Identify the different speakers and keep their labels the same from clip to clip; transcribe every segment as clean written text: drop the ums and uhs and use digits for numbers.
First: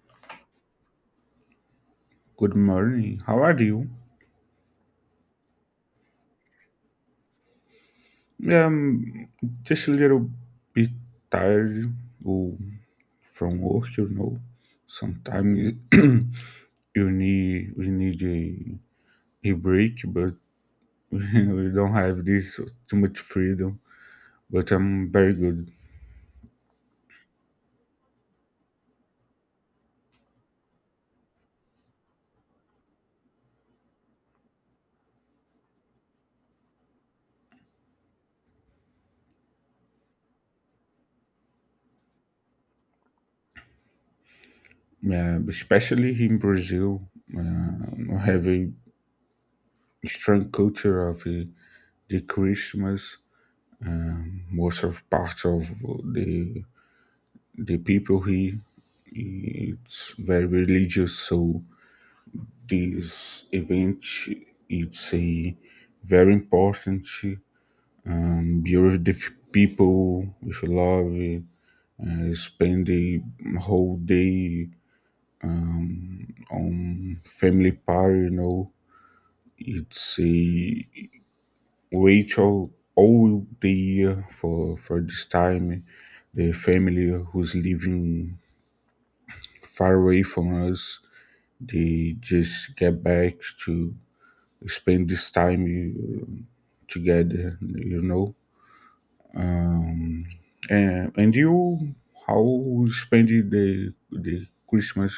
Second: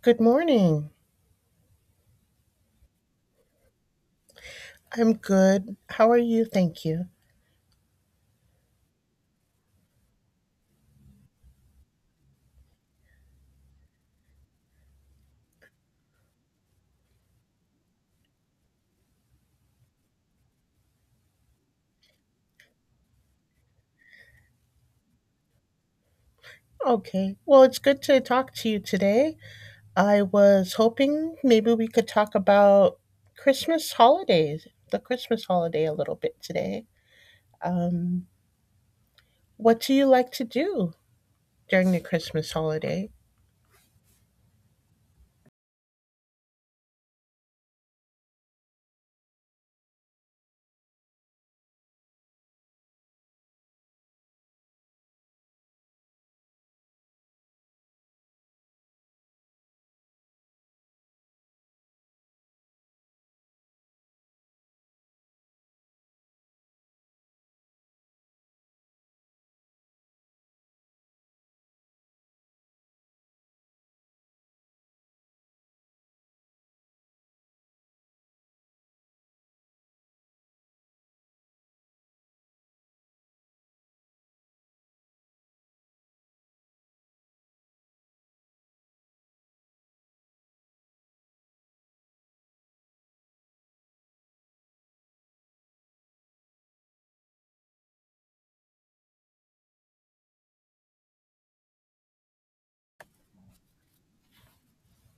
Speaker 1: Good morning.
Speaker 2: Good morning. How are you?
Speaker 1: I'm good. How are you? Thank you.
Speaker 2: Um, just a little bit tired, oh, from work, you know. Sometimes you need we need a break, but we don't have this too much freedom. But I'm very good,
Speaker 1: Okay. Well, it's good to talk to you today. I was hoping maybe we could talk about Christmas holidays, the Christmas holiday a little bit today. Um, what do you like to do during the Christmas holiday?
Speaker 2: yeah, especially here in Brazil. I have a strong culture of the Christmas. Most of part of the the people here, it's very religious, so this event, it's a very important, um, beautiful people with love, spend the whole day, on family party, you know. It's a ritual all the year for this time. The family who's living far away from us, they just get back to spend this time together, you know. Um, and you, how you spend the Christmas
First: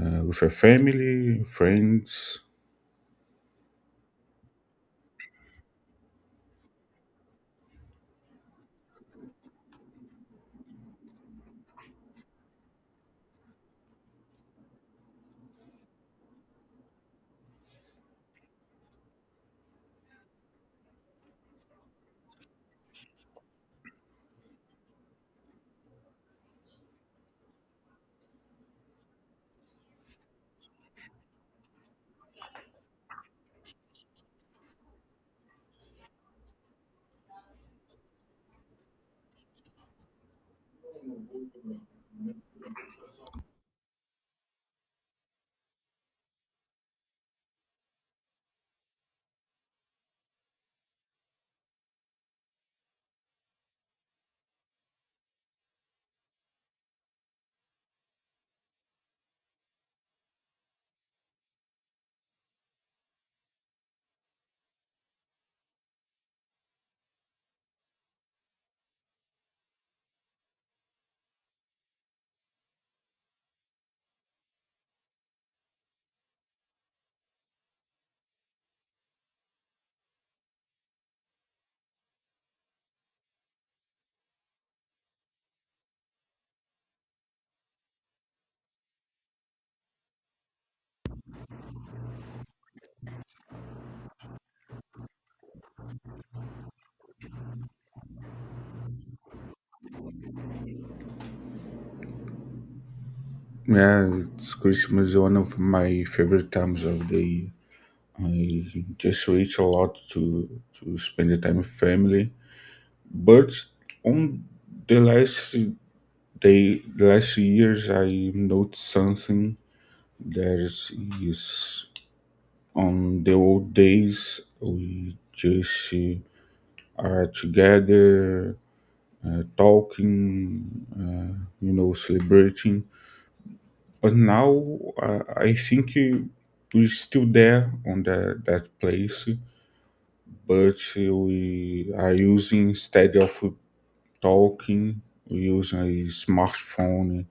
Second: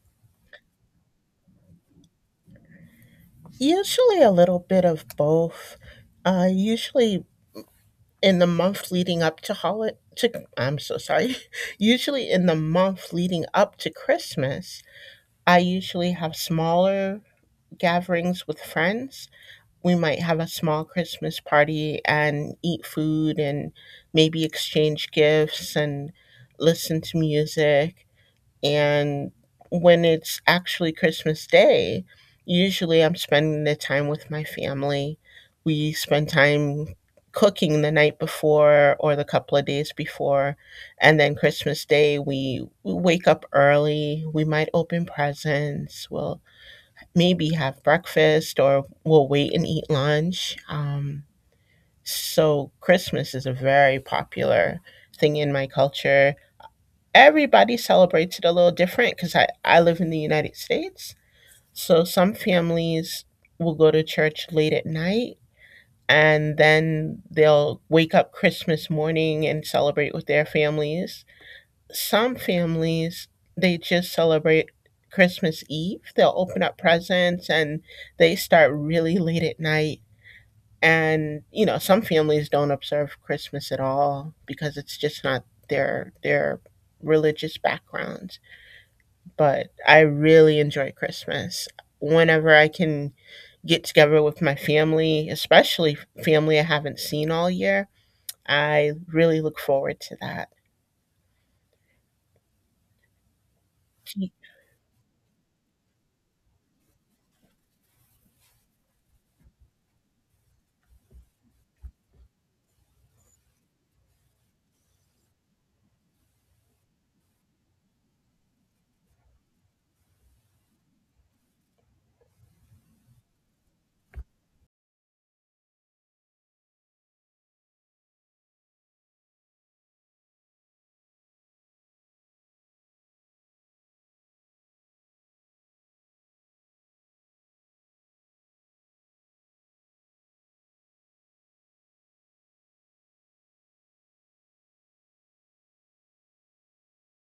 Speaker 2: with your family, friends?
Speaker 1: Usually a little bit of both. Usually in the month leading up to holiday, to, I'm so sorry. Usually in the month leading up to Christmas, I usually have smaller gatherings with friends. We might have a small Christmas party and eat food and maybe exchange gifts and listen to music. And when it's actually Christmas Day, usually I'm spending the time with my family. We spend time cooking the night before or the couple of days before. And then Christmas Day, we wake up early. We might open presents. We'll maybe have breakfast or we'll wait and eat lunch. So Christmas is a very popular thing in my culture. Everybody celebrates it a little different because I live in the United States. So some families will go to church late at night and then they'll wake up Christmas morning and celebrate with their families. Some families, they just celebrate Christmas Eve. They'll open up presents and they start really late at night. And, you know, some families don't observe Christmas at all because it's just not their religious background. But I really enjoy Christmas. Whenever I can get together with my family, especially family I haven't seen all year, I really look forward to that.
Speaker 2: Yeah, it's, Christmas is one of my favorite times of the year. I just reach a lot to spend the time with family. But on the last day, the last years, I noticed something. There is On the old days, we just are together, talking, you know, celebrating. But now, I think we're still there on that place, but we are using, instead of talking, we use a smartphone.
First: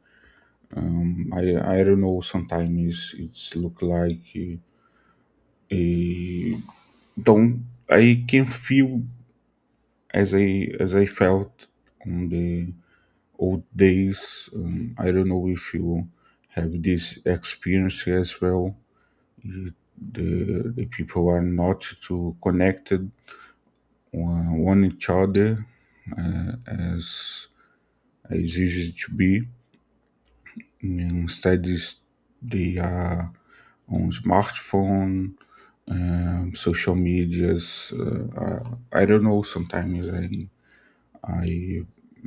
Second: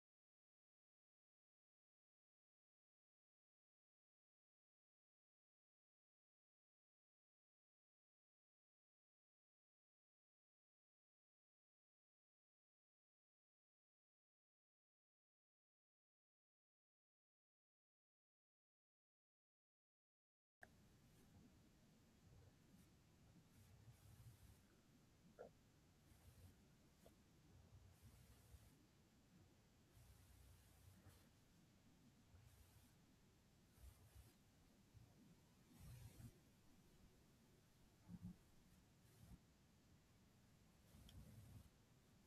Speaker 2: Um, I don't know. Sometimes it's look like. A Don't I can feel as I felt on the old days. I don't know if you have this experience as well. The people are not too connected one each other as as usual to be. Instead, is they are on smartphone, social medias. Uh, I don't know. Sometimes I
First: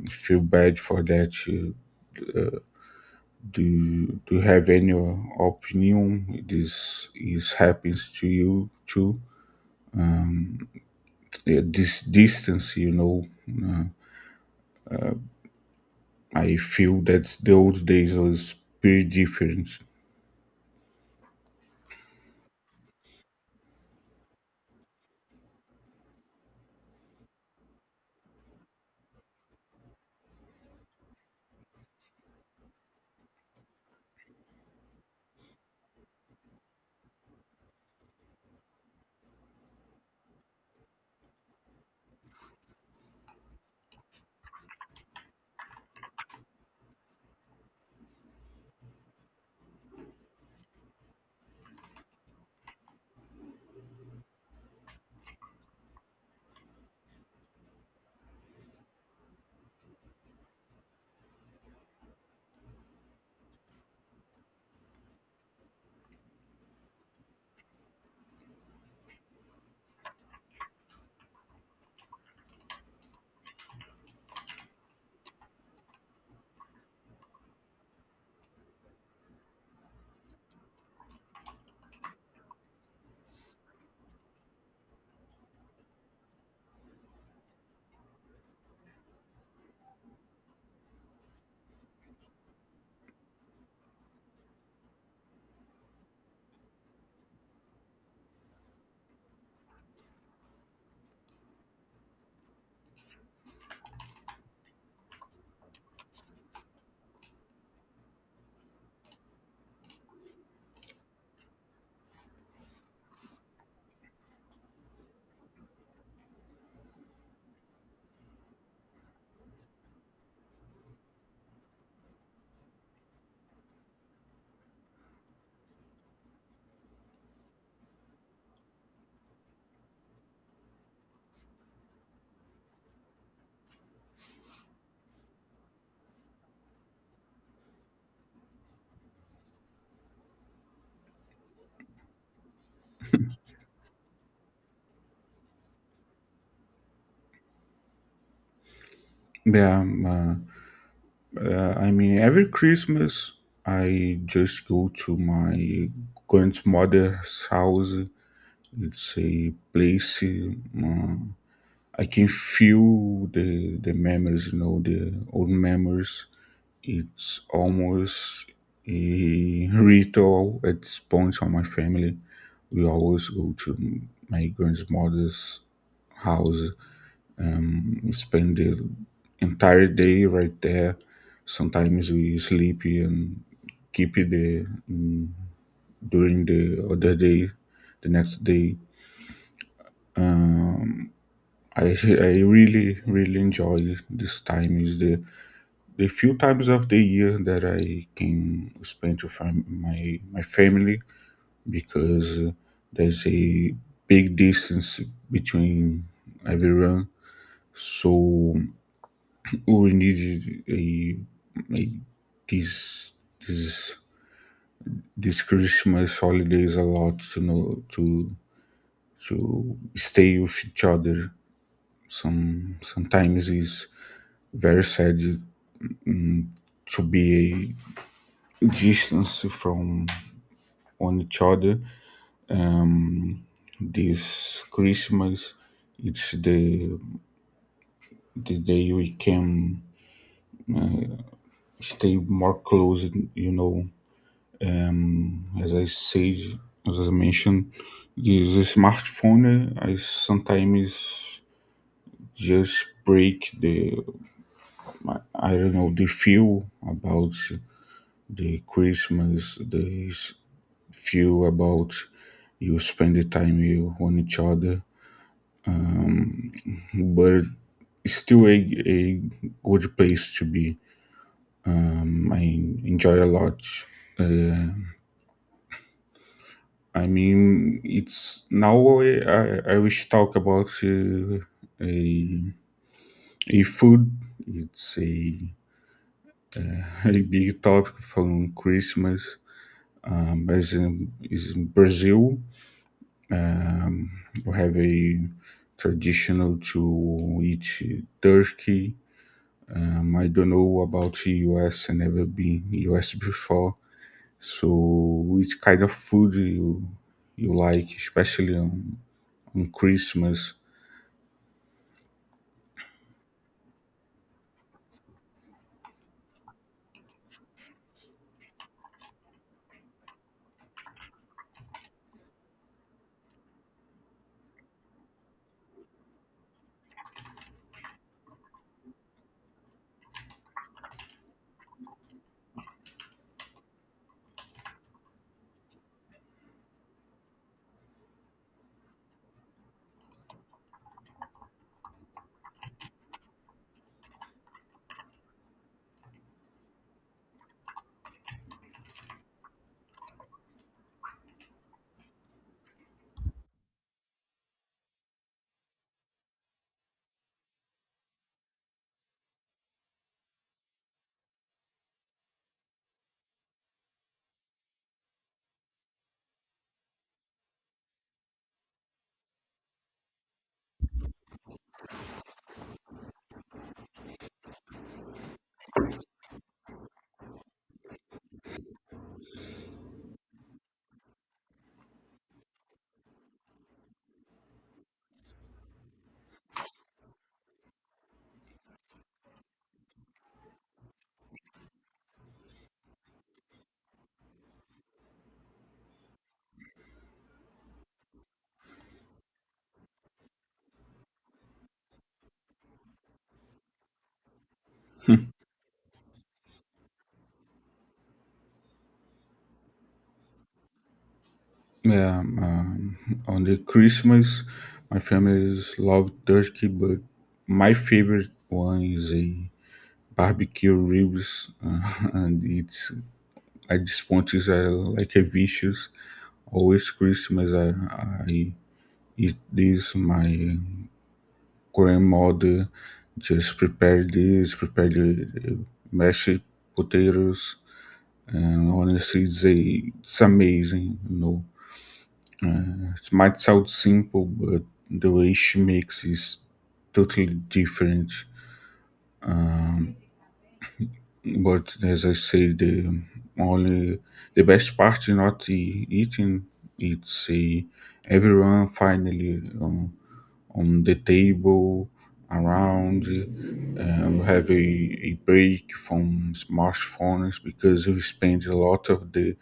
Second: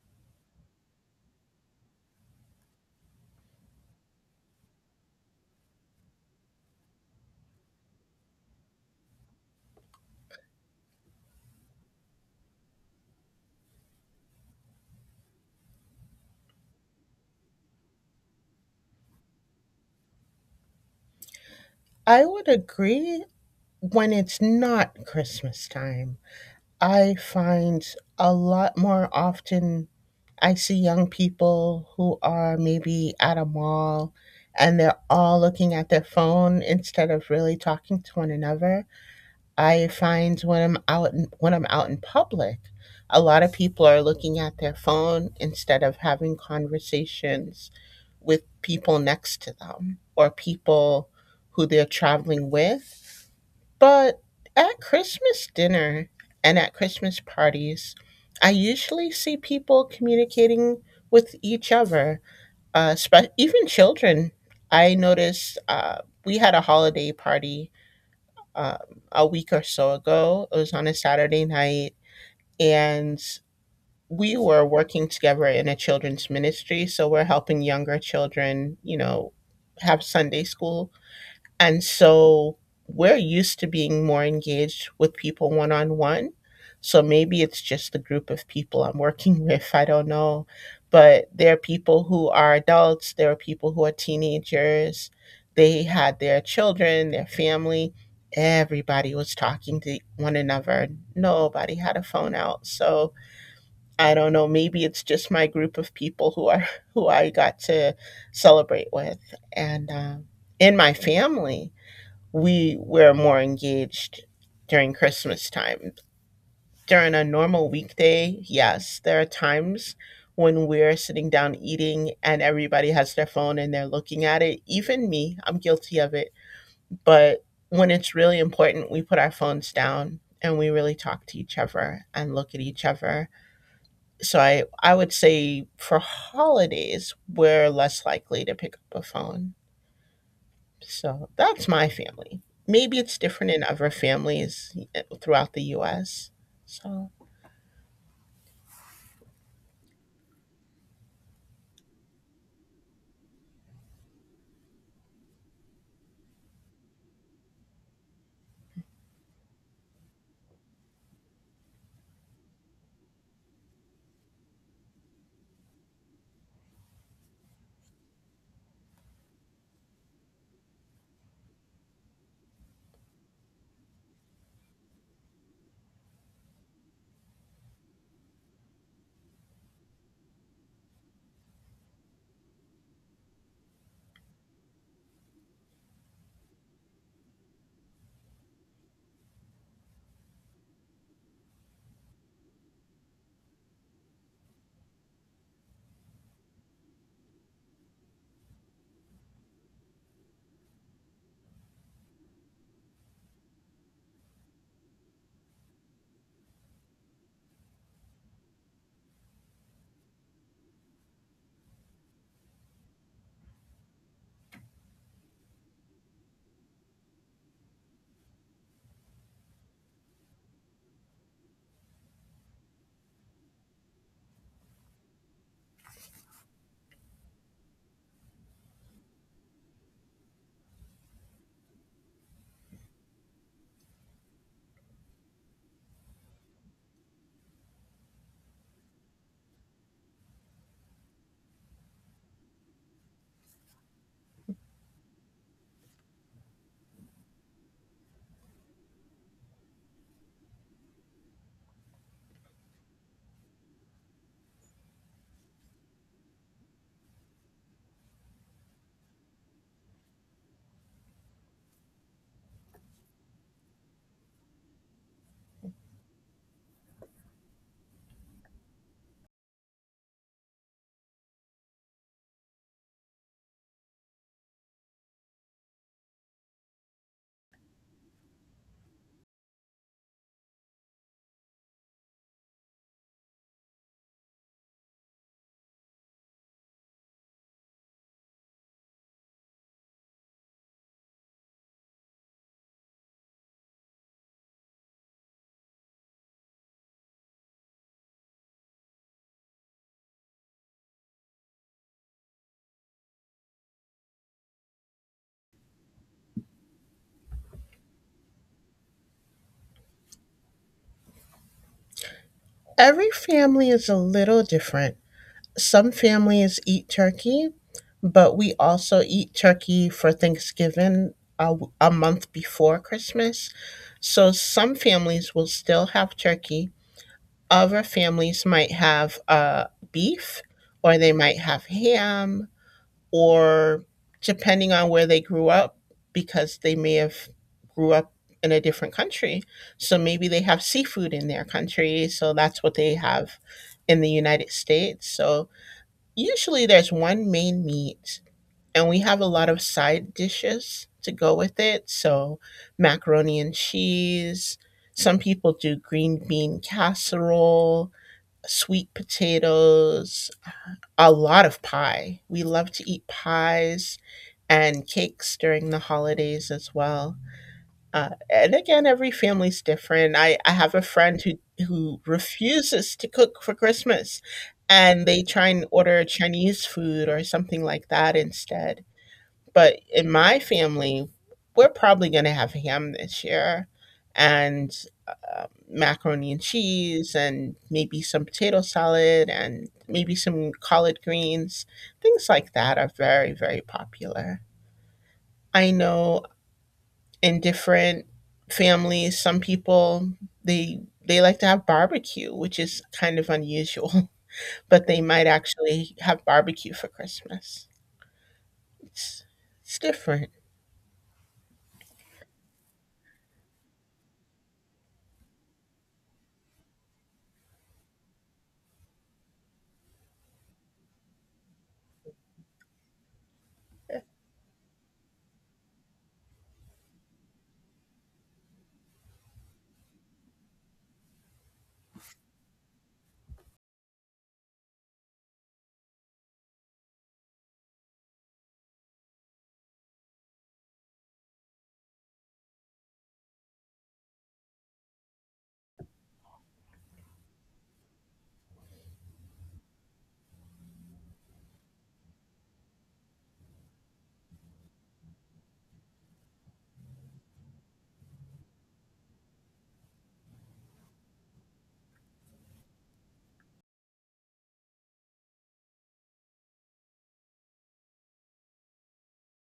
Speaker 2: feel bad for that. Do do you have any opinion? This is happens to you too. Yeah, this distance, you know, uh, I feel that the old days was pretty different.
Speaker 1: I would agree when it's not Christmas time. I find a lot more often I see young people who are maybe at a mall and they're all looking at their phone instead of really talking to one another. I find when when I'm out in public, a lot of people are looking at their phone instead of having conversations with people next to them or people who they're traveling with. But at Christmas dinner and at Christmas parties, I usually see people communicating with each other, even children. I noticed we had a holiday party um, a week or so ago. It was on a Saturday night, and we were working together in a children's ministry. So we're helping younger children, you know, have Sunday school. And so we're used to being more engaged with people one on one. So maybe it's just the group of people I'm working with. I don't know. But there are people who are adults, there are people who are teenagers. They had their children, their family. Everybody was talking to one another. Nobody had a phone out. So I don't know. Maybe it's just my group of people who are who I got to celebrate with, and in my family, we were more engaged during Christmas time. During a normal weekday, yes, there are times when we're sitting down eating and everybody has their phone and they're looking at it. Even me, I'm guilty of it. But when it's really important, we put our phones down and we really talk to each other and look at each other. So I would say for holidays, we're less likely to pick up a phone. So that's my family. Maybe it's different in other families throughout the US. So
Speaker 2: Yeah, I mean, every Christmas I just go to my grandmother's house. It's a place. I can feel the memories, you know, the old memories. It's almost a ritual at this point on my family. We always go to my grandmother's house and spend the entire day right there. Sometimes we sleep and keep it during the other day, the next day. Um, I I really really enjoy this time. Is the few times of the year that I can spend with my family, because there's a big distance between everyone, so we need a, a this this this Christmas holidays a lot to know to to stay with each other. Sometimes it's very sad to be a distance from one each other. This Christmas, it's the day we can stay more close. You know, as I said, as I mentioned, this smartphone, I sometimes just break the, I don't know the feel about the Christmas, feel about you spend the time you on each other, but it's still a good place to be. I enjoy a lot. Uh, I mean, it's now I wish to talk about a, a food. It's a, a big topic from Christmas. As in, is in Brazil, um, we have a traditional to eat turkey. I don't know about the US. I never been US before. So, which kind of food you like, especially on Christmas?
Speaker 1: every family is a little different. Some families eat turkey, but we also eat turkey for Thanksgiving a month before Christmas. So some families will still have turkey. Other families might have beef, or they might have ham, or depending on where they grew up, because they may have grew up in a different country, so maybe they have seafood in their country, so that's what they have. In the United States, so usually there's one main meat, and we have a lot of side dishes to go with it. So macaroni and cheese, some people do green bean casserole, sweet potatoes, a lot of pie. We love to eat pies and cakes during the holidays as well. And again, every family's different. I have a friend who refuses to cook for Christmas and they try and order Chinese food or something like that instead. But in my family, we're probably going to have ham this year and macaroni and cheese and maybe some potato salad and maybe some collard greens. Things like that are very, very popular. I know in different families, some people they they like to have barbecue, which is kind of unusual, but they might actually have barbecue for Christmas. It's it's different.
Speaker 2: Yeah, on the Christmas, my family love turkey, but my favorite one is a barbecue ribs, and it's at this point is like a vicious. Always Christmas, I eat this. My grandmother just prepared the mashed potatoes. And honestly, they, it's amazing. You know, it might sound simple, but the way she makes is totally different. But as I say, the only, the best part is not the eating. It's a, everyone finally, on the table around. We have a break from smartphones, because we spend a lot of the,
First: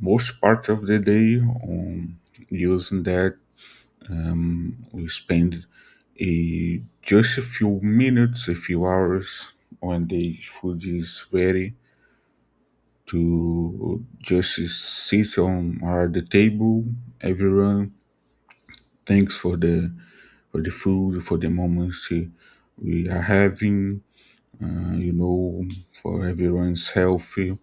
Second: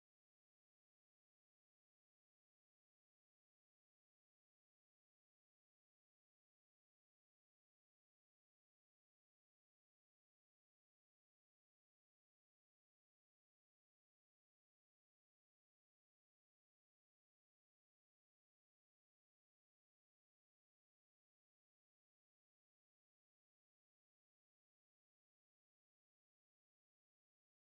Speaker 2: most part of the day on using that. We spend just a few minutes, a few hours, when the food is ready to just sit on our the table. Everyone thanks for the, for the food, for the moments we are having. You know, for everyone's healthy.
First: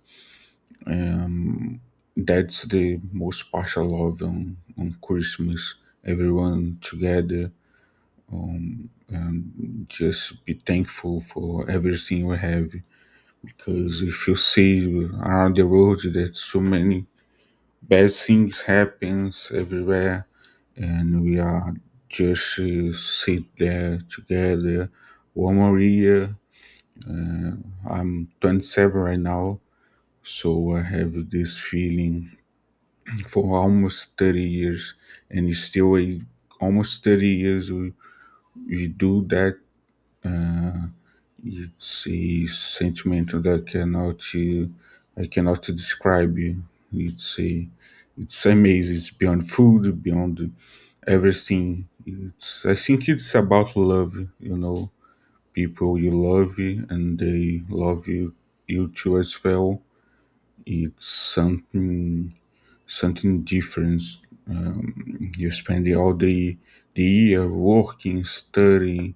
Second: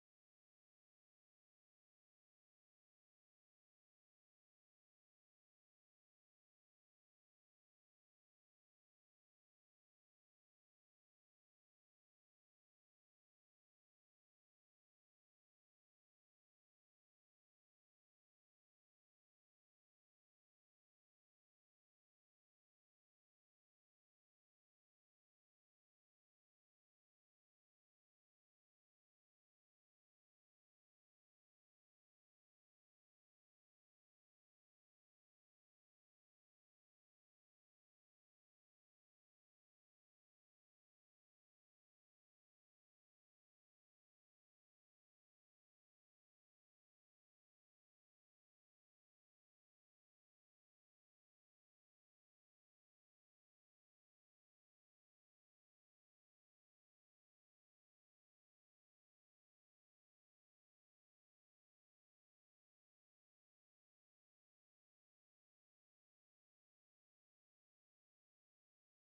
Speaker 2: Um, That's the most special of on Christmas. Everyone together, just be thankful for everything we have. Because if you see around the world, that so many bad things happens everywhere, and we are just sit there together. One more year. I'm 27 right now, so I have this feeling for almost 30 years, and he's still a, almost 30 years you do that. You see, sentiment that cannot you, I cannot describe you. It's a, it's amazing. It's beyond food, beyond everything. It's, I think it's about love, you know. People you love and they love you, you too as well. It's something, something different. You spend all the year working, studying.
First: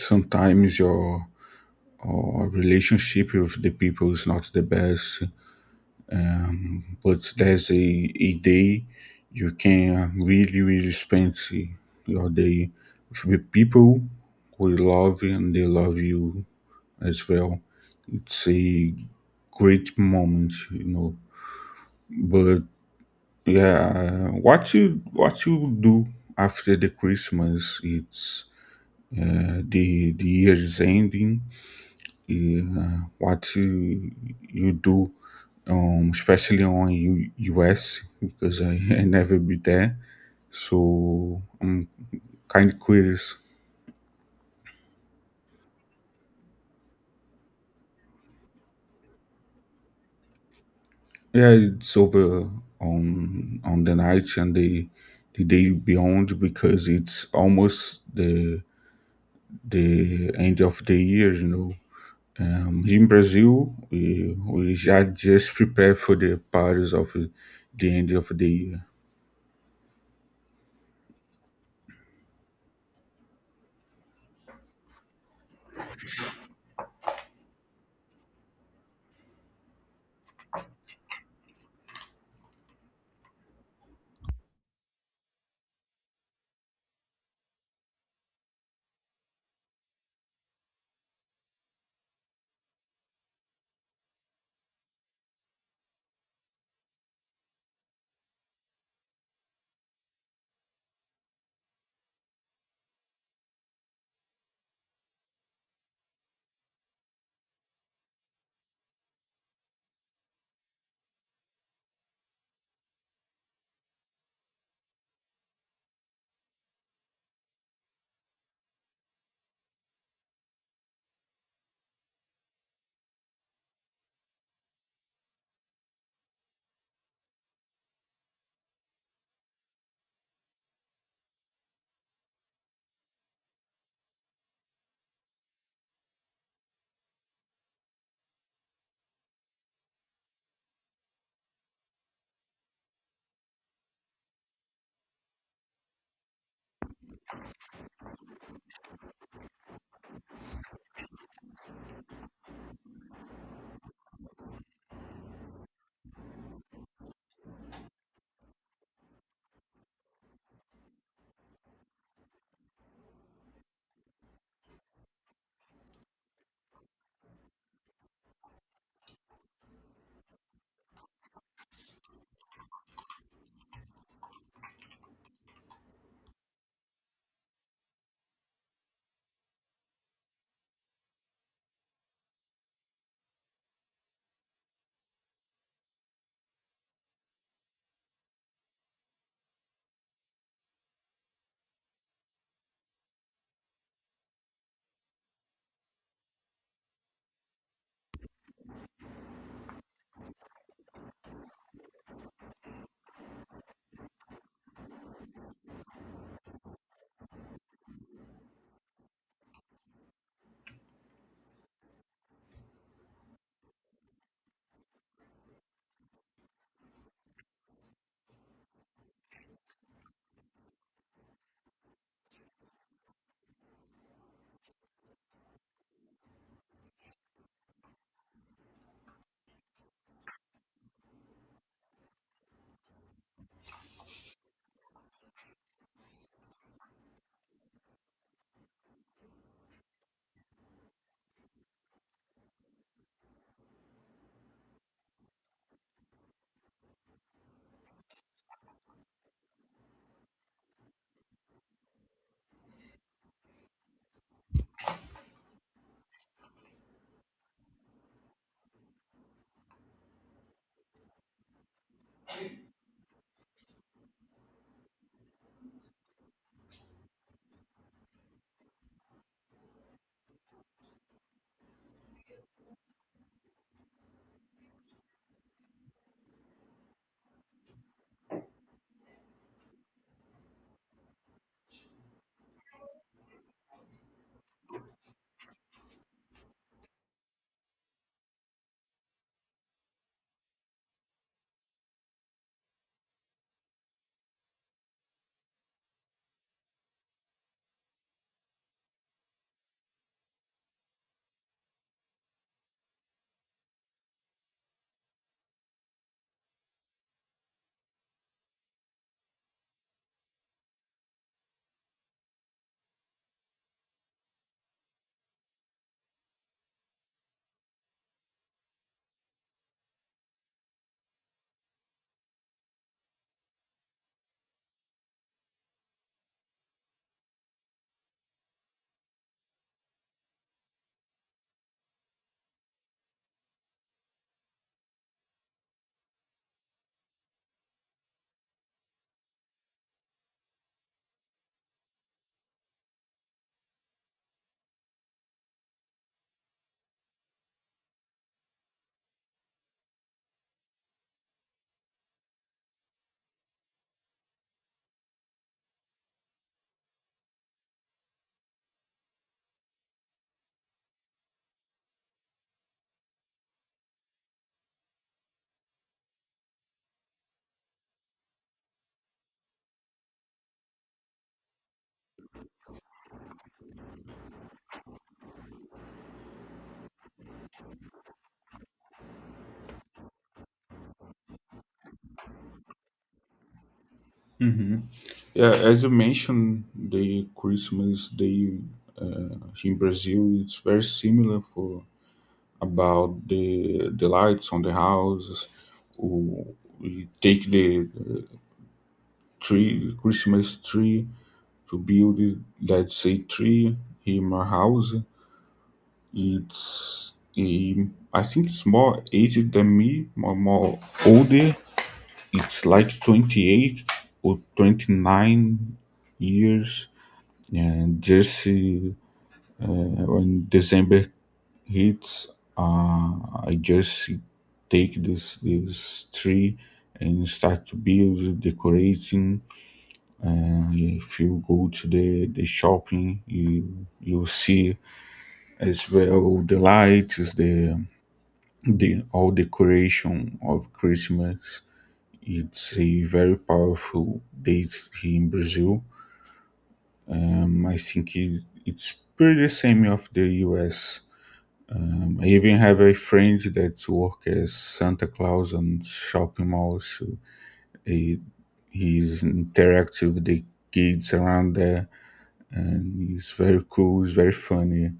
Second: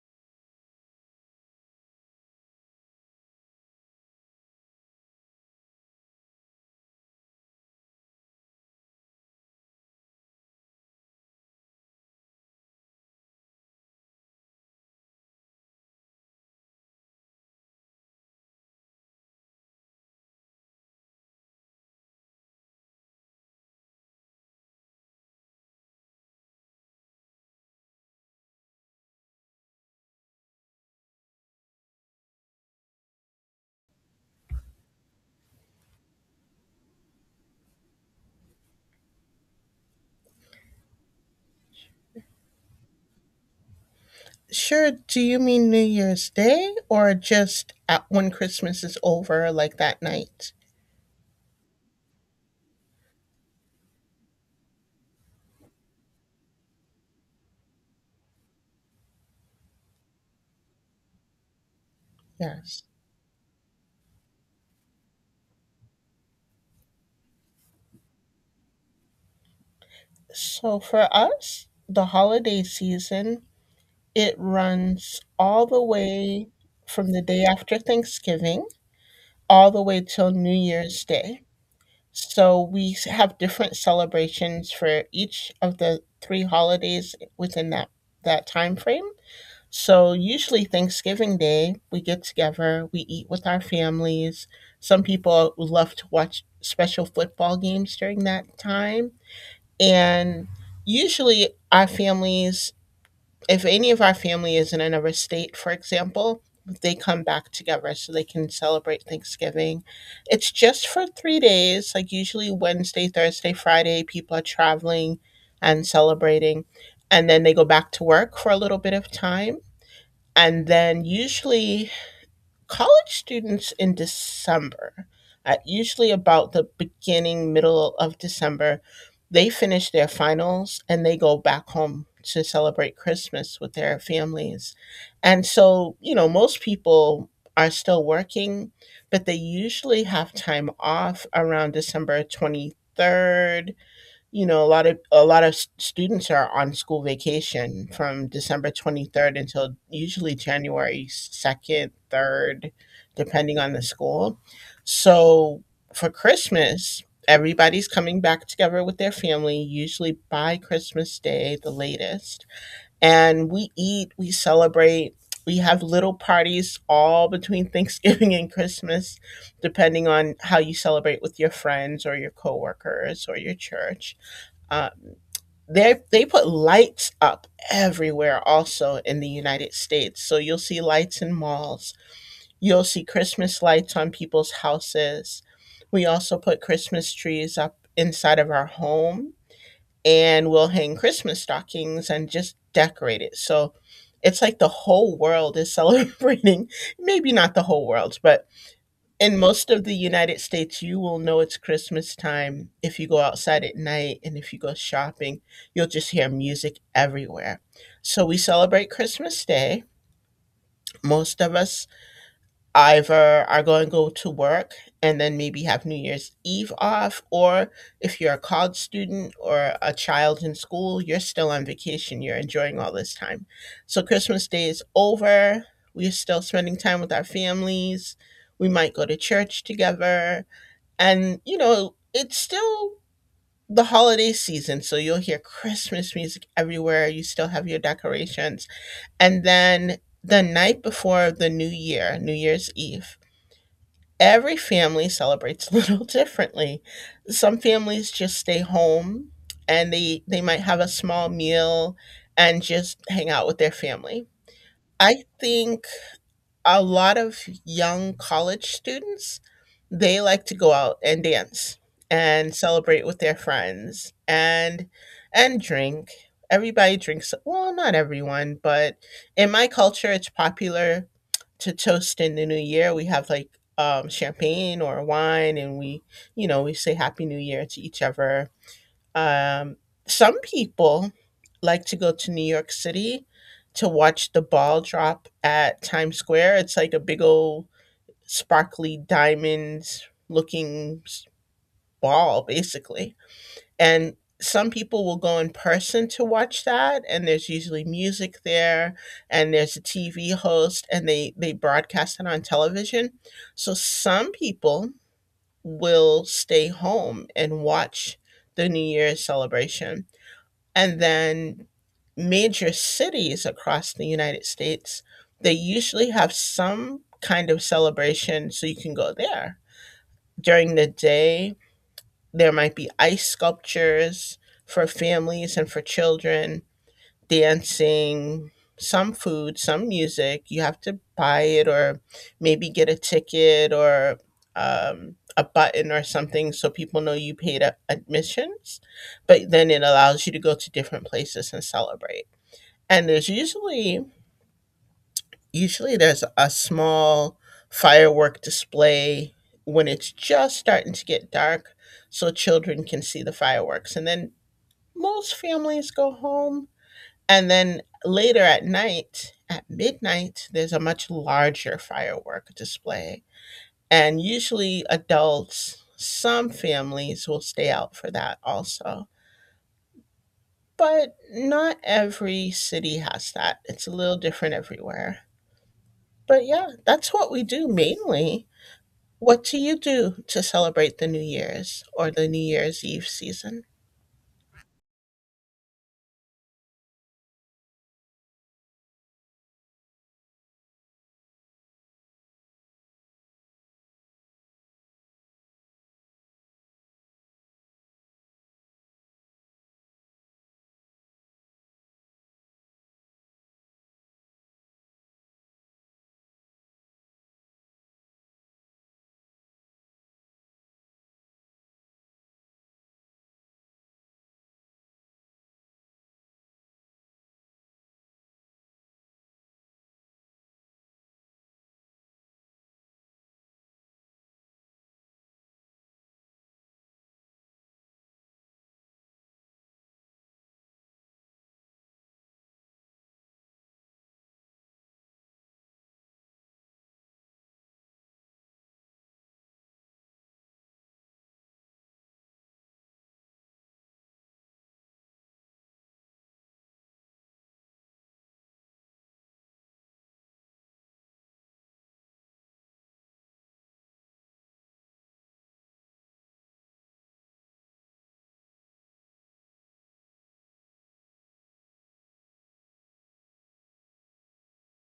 Speaker 2: Sometimes your or relationship with the people is not the best, but there's a day you can really, really spend your day with people who you love and they love you as well. It's a great moment, you know. But yeah, what you do after the Christmas? It's the year is ending. What you You do, especially on US, because I, I never be there, so I'm kind of curious.
Speaker 1: Sure, do you mean New Year's Day or just at when Christmas is over, like that night?
Speaker 2: Yeah, it's over on the night and the day beyond, because it's almost the end of the year, you know.
Speaker 1: Yes.
Speaker 2: In Brazil, we are just prepared for the parties of the end of the year.
Speaker 1: So for us, the holiday season, it runs all the way from the day after Thanksgiving all the way till New Year's Day. So have different celebrations for each of the three holidays within that time frame. So usually Thanksgiving Day, we get together, we eat with our families. Some people love to watch special football games during that time, and usually our families, if any of our family is in another state, for example, they come back together so they can celebrate Thanksgiving. It's just for 3 days, like usually Wednesday, Thursday, Friday, people are traveling and celebrating. And then they go back to work for a little bit of time. And then usually college students in December, usually about the beginning, middle of December, they finish their finals and they go back home to celebrate Christmas with their families. And so, you know, most people are still working, but they usually have time off around December 23rd. You know, a lot of students are on school vacation. Yeah. From december 23rd until usually january 2nd, 3rd, depending on the school. So for christmas, everybody's coming back together with their family, usually by christmas day the latest. And we eat, we celebrate. We have little parties all between thanksgiving and christmas, depending on how you celebrate with your friends or your coworkers or your church. Uh, they they put lights up everywhere also in the United States. So you'll see lights in malls. You'll see Christmas lights on people's houses. We also put Christmas trees up inside of our home and we'll hang Christmas stockings and just decorate it. So it's like the whole world is celebrating. Maybe not the whole world, but in most of the United States, you will know it's Christmas time. If you go outside at night and if you go shopping, you'll just hear music everywhere. So we celebrate Christmas Day. Most of us either are going to go to work and then maybe have New Year's Eve off, or if you're a college student or a child in school, you're still on vacation. You're enjoying all this time. So Christmas Day is over. We're still spending time with our families. We might go to church together and, you know, it's still the holiday season. So you'll hear Christmas music everywhere. You still have your decorations. And then the night before the new year, New Year's Eve, every family celebrates a little differently. Some families just stay home and they might have a small meal and just hang out with their family. I think a lot of young college students, they like to go out and dance and celebrate with their friends and drink. Everybody drinks, well, not everyone, but in my culture, it's popular to toast in the new year. We have like champagne or wine, and we you know we say happy new year to each other. um, some people like to go to New York City to watch the ball drop at Times Square. It's like a big old sparkly diamond looking ball, basically. And some people will go in person to watch that, and there's usually music there, and there's a TV host, and they broadcast it on television. So some people will stay home and watch the New Year's celebration, and then major cities across the United States, they usually have some kind of celebration, so you can go there. During the day, there might be ice sculptures for families, and for children dancing, some food, some music. You have to buy it or maybe get a ticket or a button or something so people know you paid admissions. But then it allows you to go to different places and celebrate. And there's usually usually there's a small firework display when it's just starting to get dark, so children can see the fireworks. And then most families go home, and then later at night, at midnight, there's a much larger firework display. And usually adults, some families will stay out for that also. But not every city has that. It's a little different everywhere. But yeah, that's what we do mainly. What do you do to celebrate the New Year's or the New Year's Eve season?
Speaker 2: Yeah, as you mentioned, the Christmas Day, uh, in Brazil, it's very similar for about the lights on the houses. We we take the tree, Christmas tree, to build, it, let's say, tree in my house. It's a, I think it's more aged than me, more, more older. It's like 28 or 29 years. And just when December hits, uh, I just take this tree and start to build decorating. If you go to the shopping, you see as well the lights, the whole decoration of Christmas. It's a very powerful date here in Brazil. I think it's pretty the same of the US. I even have a friend that works as Santa Claus on shopping malls. So he, he's interactive with the kids around there, and he's very cool, he's very funny.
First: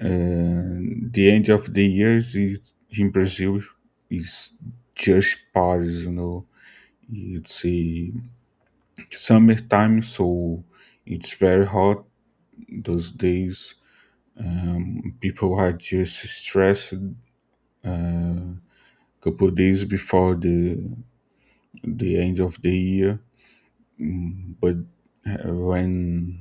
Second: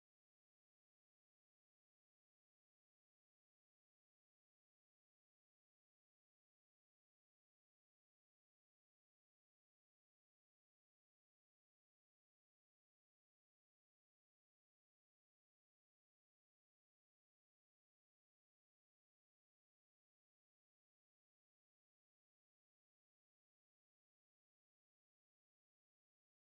Speaker 2: And the end of the year is, in Brazil, is just parties, you know. It's a summertime, so it's very hot those days. People are just stressed. Uh, Couple days before the end of the year, mm, but when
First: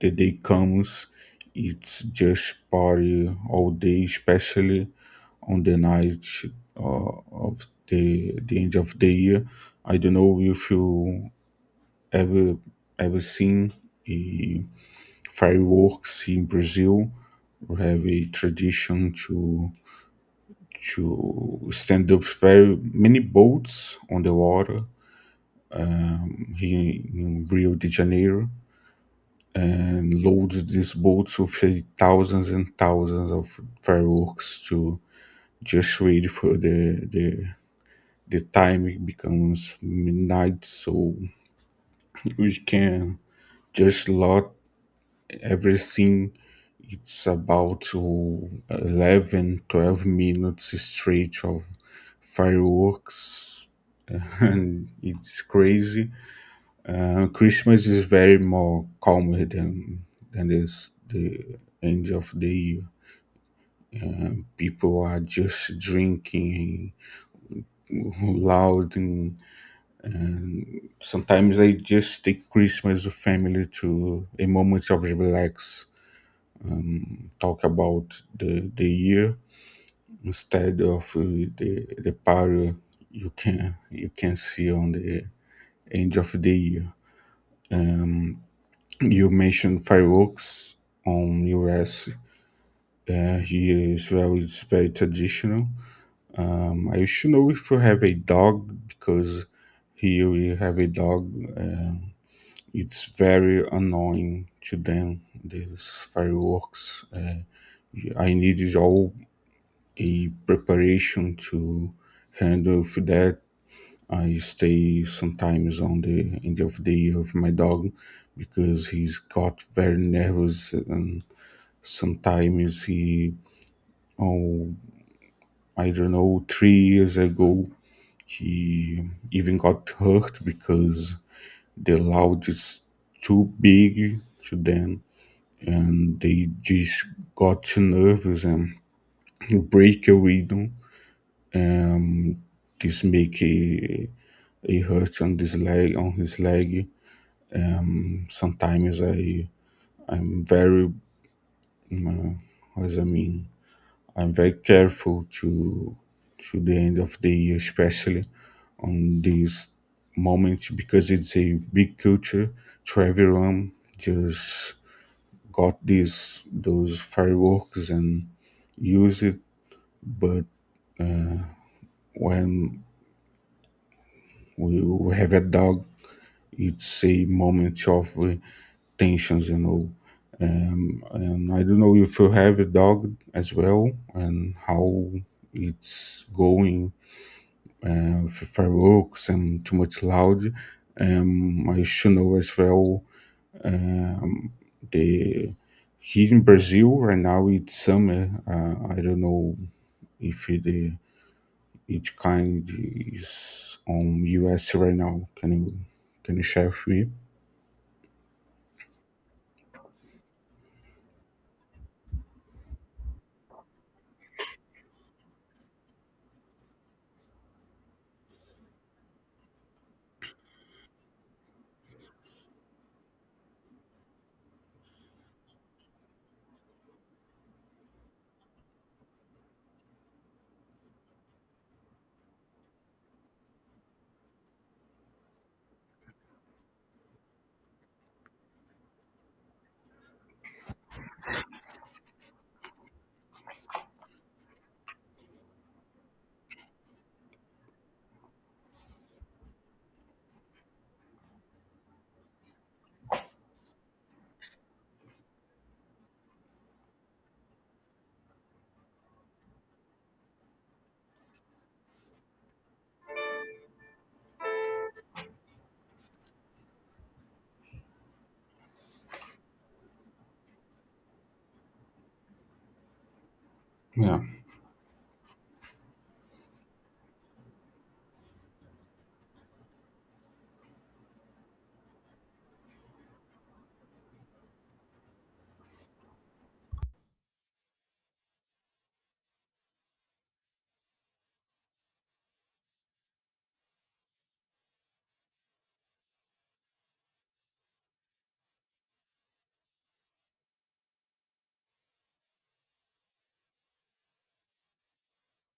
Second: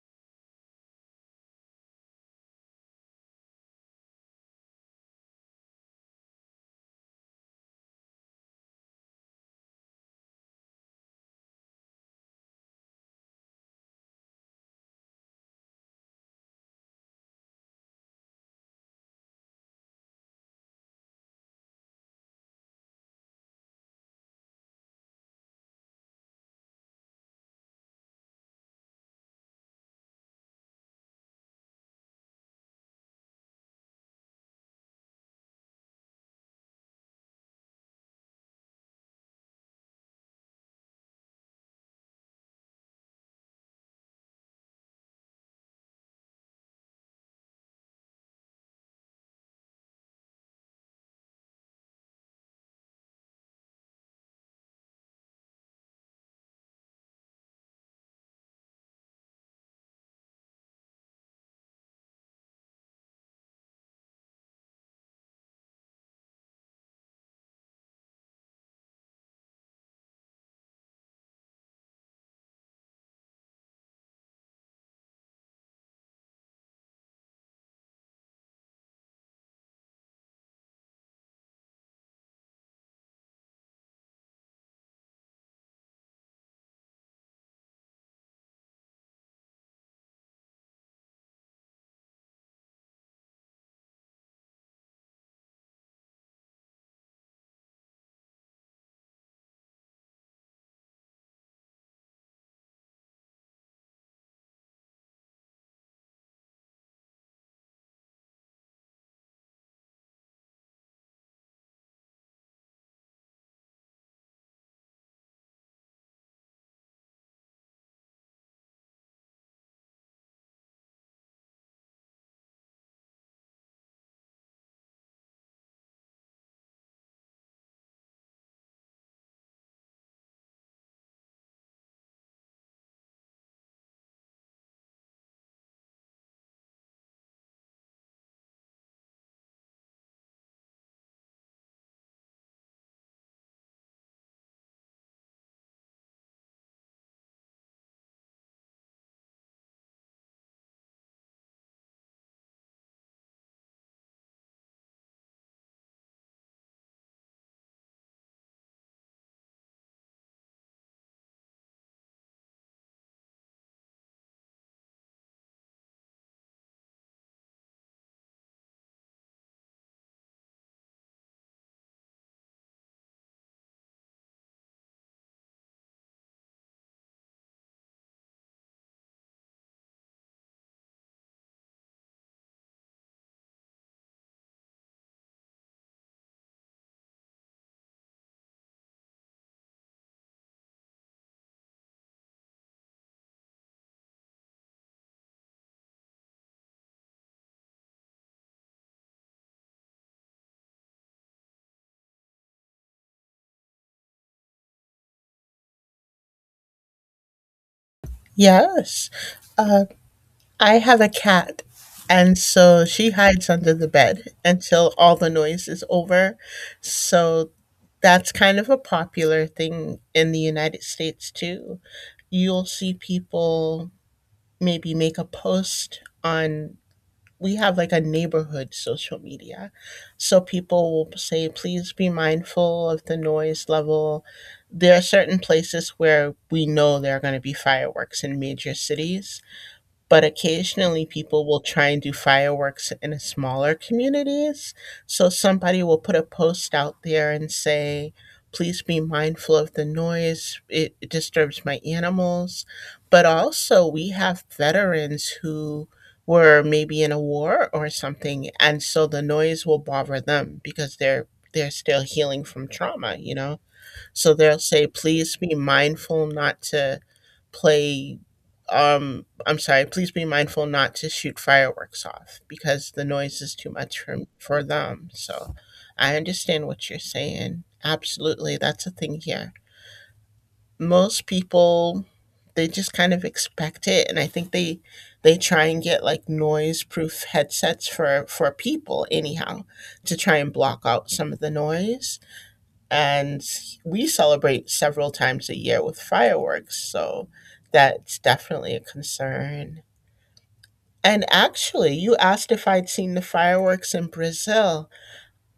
Speaker 2: the day comes, it's just party all day, especially on the night, uh, of the end of the year. I don't know if you ever ever seen a fireworks in Brazil. We have a tradition to to stand up very many boats on the water here in Rio de Janeiro, and load these boats with thousands and thousands of fireworks to just wait for the the time it becomes midnight, so we can just load everything. It's about to 11, 12 minutes straight of fireworks. And it's crazy. Christmas is very more calmer than this the end of the year. People are just drinking loud, and sometimes I just take Christmas with family to a moment of relax, talk about the the year instead of the the power you can see on the end of the year. Um, you mentioned fireworks on US. Here as well, it's very traditional. I should know if you have a dog, because here we have a dog. It's very annoying to them. These fireworks. I needed all a preparation to handle with that. I stay sometimes on the end of the year with my dog, because he's got very nervous, and sometimes he, oh, I don't know, 3 years ago he even got hurt, because the loud is too big to them, and they just got too nervous, and break a window. Um, this make a hurt on this leg on his leg. Um, sometimes I'm very, uh, as I mean, I'm very careful to the end of the year, especially on this moment, because it's a big culture, so everyone just got these those fireworks and use it. But when we we have a dog, it's a moment of tensions, you know. And I don't know if you have a dog as well, and how it's going with fireworks and too much loud. I should know as well. Um, the here in Brazil right now it's summer. I don't know if the each kind is on US right now. Can you share with me?
Speaker 1: Yes. Uh, I have a cat, and so she hides under the bed until all the noise is over. So that's kind of a popular thing in the United States too. You'll see people maybe make a post on, we have like a neighborhood social media. So people will say, please be mindful of the noise level. There are certain places where we know there are going to be fireworks in major cities, but occasionally people will try and do fireworks in smaller communities. So somebody will put a post out there and say, please be mindful of the noise, it disturbs my animals. But also, we have veterans who were maybe in a war or something, and so the noise will bother them because they're still healing from trauma, so they'll say, please be mindful not to play. I'm sorry. Please be mindful not to shoot fireworks off because the noise is too much for
Speaker 2: Yeah.
Speaker 1: for them. So, I understand what you're saying. Absolutely, that's a thing here. Most people, they just kind of expect it, and I think they try and get like noise proof headsets for people anyhow to try and block out some of the noise. And we celebrate several times a year with fireworks, so that's definitely a concern. And actually, you asked if I'd seen the fireworks in Brazil.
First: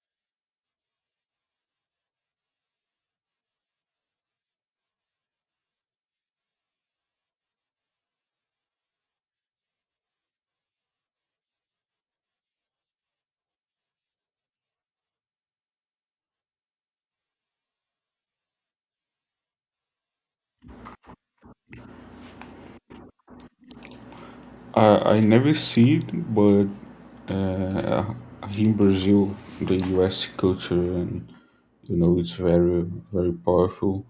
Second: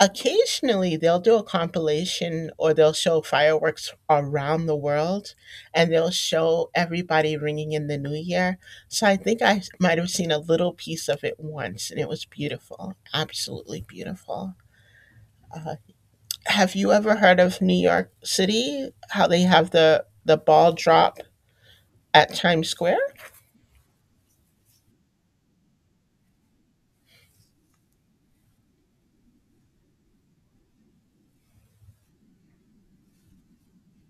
Speaker 1: Occasionally, they'll do a compilation or they'll show fireworks around the world, and they'll show everybody ringing in the new year. So I think I might have seen a little piece of it once, and it was beautiful, absolutely beautiful. Uh, have you ever heard of New York City? How they have the ball drop at Times Square?
Speaker 2: I never see it, but uh, here in Brazil, the US culture, and you know, it's very, very powerful.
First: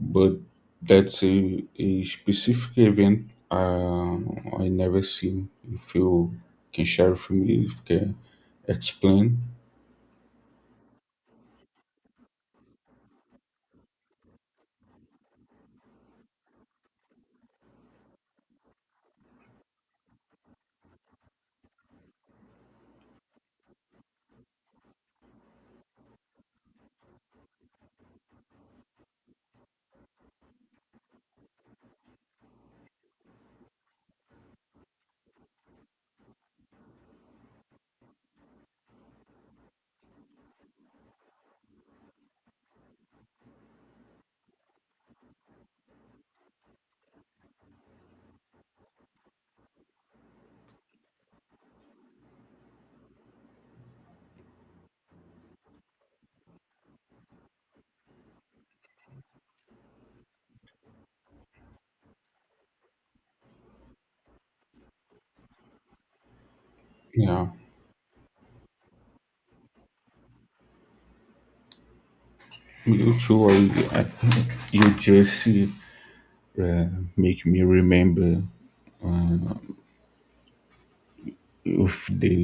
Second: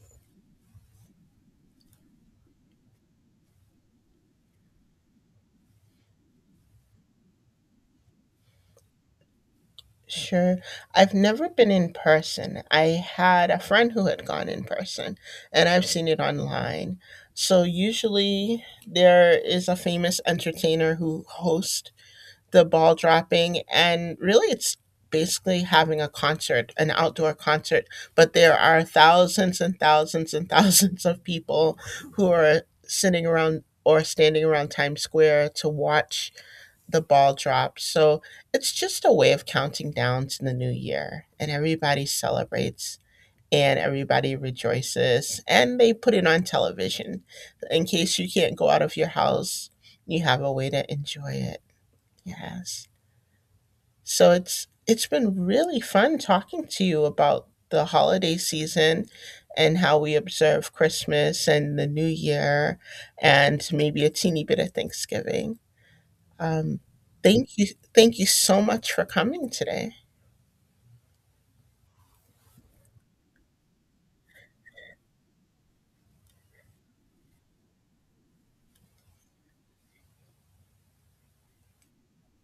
Speaker 2: But that's a specific event, I never seen. If you can share with me, if you can explain.
Speaker 1: Sure. I've never been in person. I had a friend who had gone in person, and I've seen it online. So usually there is a famous entertainer who hosts the ball dropping, and really it's basically having a concert, an outdoor concert, but there are thousands and thousands and thousands of people who are sitting around or standing around Times Square to watch the ball drop. So it's just a way of counting down to the new year. And everybody celebrates and everybody rejoices. And they put it on television. In case you can't go out of your house, you have a way to enjoy it. Yes. So it's been really fun talking to you about the holiday season and how we observe Christmas and the New Year and maybe a teeny bit of Thanksgiving. Um,
Speaker 2: Yeah,
Speaker 1: thank you, thank you so much for coming today.
Speaker 2: me too. I, you just make me remember of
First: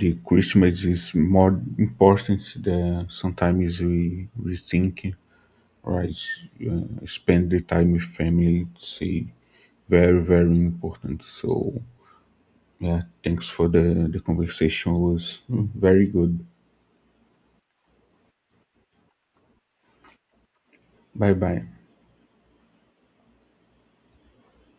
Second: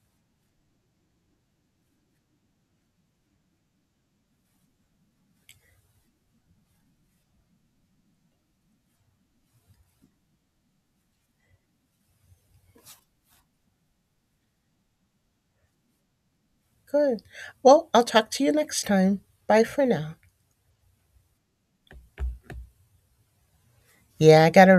Speaker 2: the Christmas is more important than sometimes we think, right? Spend the time with family. It's a very, very important. So yeah, thanks for the conversation. It was very good.
Speaker 1: Good. Well, I'll talk to you next time. Bye for now.
Speaker 2: Bye bye.
Speaker 1: Yeah, I gotta